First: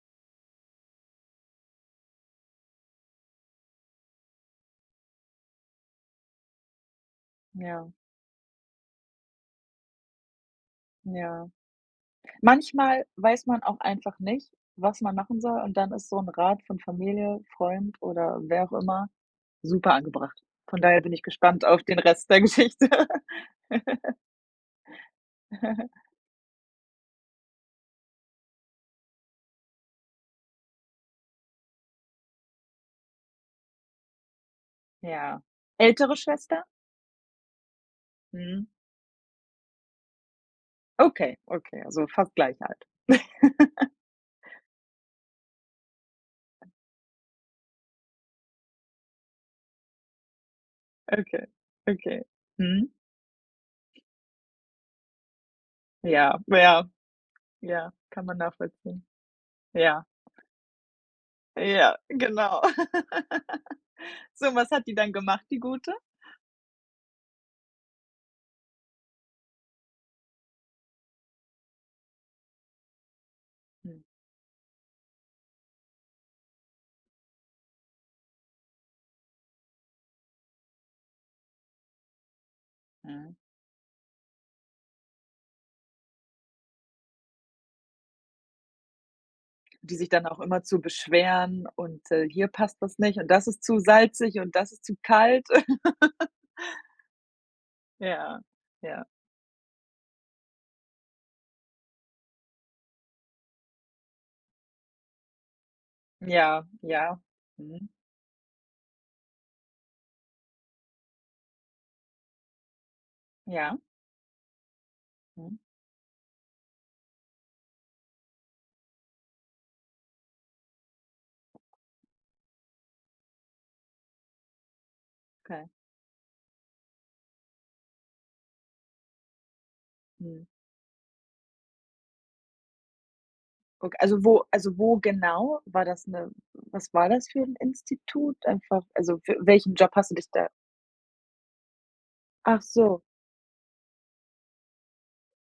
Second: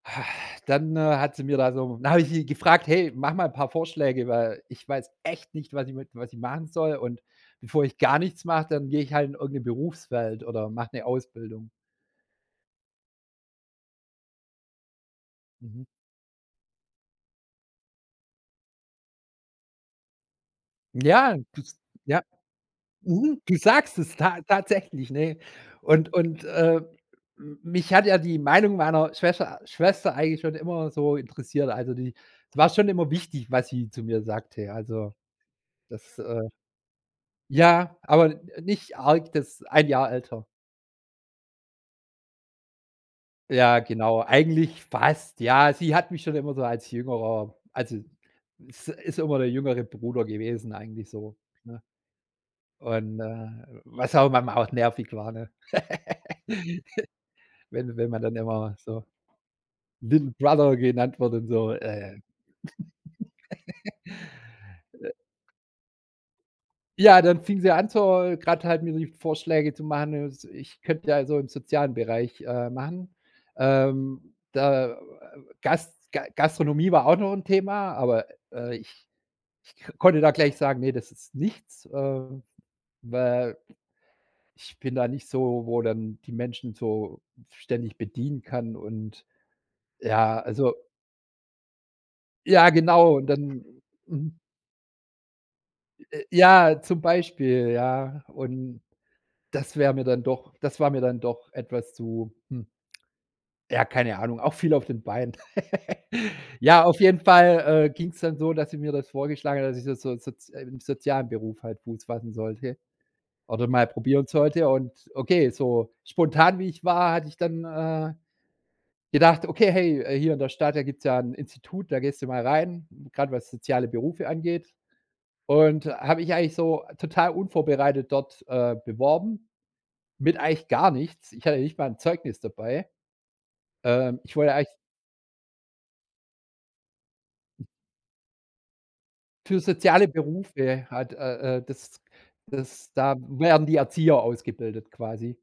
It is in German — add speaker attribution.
Speaker 1: Ha, dann, äh, hat sie mir da so dann habe ich sie gefragt: „Hey, mach mal paar Vorschläge, weil ich weiß echt nicht, was ich mit was ich machen soll und bevor
Speaker 2: Ja.
Speaker 1: ich gar nichts mache, dann gehe ich halt in irgend 'ne Berufswelt oder mache 'ne
Speaker 2: Ja.
Speaker 1: Ausbildung.“
Speaker 2: Manchmal weiß man auch einfach nicht, was man machen soll und
Speaker 1: Mhm.
Speaker 2: dann ist so 'n Rat von Familie, Freund oder wer auch immer super angebracht. Von daher bin ich
Speaker 1: Ja,
Speaker 2: gespannt
Speaker 1: das
Speaker 2: auf den
Speaker 1: ja.
Speaker 2: Rest der Geschichte.
Speaker 1: Mhm, du sagst es ta tatsächlich, ne, und und, äh, m mich hat ja die Meinung meiner Schwescher Schwester eigentlich schon immer so interessiert, also die es war schon immer wichtig, was sie zu mir sagte, ja also
Speaker 2: Ja. Ältere
Speaker 1: das, äh
Speaker 2: Schwester?
Speaker 1: ja, aber, äh,
Speaker 2: Mhm.
Speaker 1: nicht arg das 1 Jahr älter.
Speaker 2: Okay, okay, also fast gleich alt.
Speaker 1: Ja, genau eigentlich fast, ja. Sie hat mich schon immer so als Jüngerer also ist ist immer der jüngere Bruder gewesen eigentlich so,
Speaker 2: Okay,
Speaker 1: ne?
Speaker 2: okay, mhm.
Speaker 1: Und, äh, was auch manchmal auch nervig war, ne,
Speaker 2: Ja, ja. Ja,
Speaker 1: wenn wenn man
Speaker 2: kann
Speaker 1: dann
Speaker 2: man
Speaker 1: immer
Speaker 2: nachvollziehen.
Speaker 1: so
Speaker 2: Ja.
Speaker 1: little brother genannt wird und so, äh.
Speaker 2: Ja,
Speaker 1: Äh.
Speaker 2: genau. So, was hat die dann gemacht, die Gute?
Speaker 1: Ja, dann fing sie an, zur grad halt mir die Vorschläge zu machen, ne, s ich könnte ja so im sozialen Bereich, äh, machen.
Speaker 2: Hm.
Speaker 1: Ähm, da, äh, Gas Ga Gastronomie war auch noch 'n Thema, aber, äh, ich ich k konnte da gleich sagen: „Ne, das ist nichts“, äh,
Speaker 2: Mhm.
Speaker 1: weil, ich bin da nicht so, wo dann die Menschen so ständig bedienen kann und
Speaker 2: Die sich dann auch
Speaker 1: ja, also
Speaker 2: immerzu beschweren und, äh, hier
Speaker 1: Ja,
Speaker 2: passt das nicht
Speaker 1: genau und
Speaker 2: und das ist
Speaker 1: dann
Speaker 2: zu salzig
Speaker 1: mhm.
Speaker 2: und das ist zu kalt.
Speaker 1: Äh, ja, zum Beispiel, ja,
Speaker 2: Ja,
Speaker 1: und
Speaker 2: ja.
Speaker 1: das wäre mir dann doch das war mir dann doch etwas zu hm ja, keine Ahnung, auch viel auf den Beinen.
Speaker 2: Ja,
Speaker 1: Ja, auf
Speaker 2: ja,
Speaker 1: jeden Fall,
Speaker 2: mhm.
Speaker 1: äh, ging's dann so, dass sie mir das vorgeschlagen hat, dass ich so so soz äh, im sozialen Beruf halt Fuß fassen sollte oder
Speaker 2: Ja.
Speaker 1: mal probieren sollte und okay,
Speaker 2: Mhm.
Speaker 1: so spontan wie ich war, hatte ich dann, äh, gedacht: „Okay, hey, äh, hier in der Stadt, da gibt's ja 'n Institut, da gehst du mal rein, grad was soziale Berufe angeht.“,
Speaker 2: Okay.
Speaker 1: und habe mich eigentlich so total unvorbereitet dort, äh, beworben, mit
Speaker 2: Mhm.
Speaker 1: eigentlich gar nichts. Ich hatte nicht mal 'n Zeugnis dabei.
Speaker 2: Ok
Speaker 1: Ähm,
Speaker 2: also,
Speaker 1: ich
Speaker 2: wo
Speaker 1: wollte eigentlich
Speaker 2: also, wo genau? War das 'ne was war das für 'n Institut, einfach also für
Speaker 1: Für
Speaker 2: welchen Job
Speaker 1: soziale
Speaker 2: hast du dich da
Speaker 1: Berufe halt, äh, äh, das
Speaker 2: Ach
Speaker 1: das
Speaker 2: so.
Speaker 1: da werden die Erzieher ausgebildet quasi.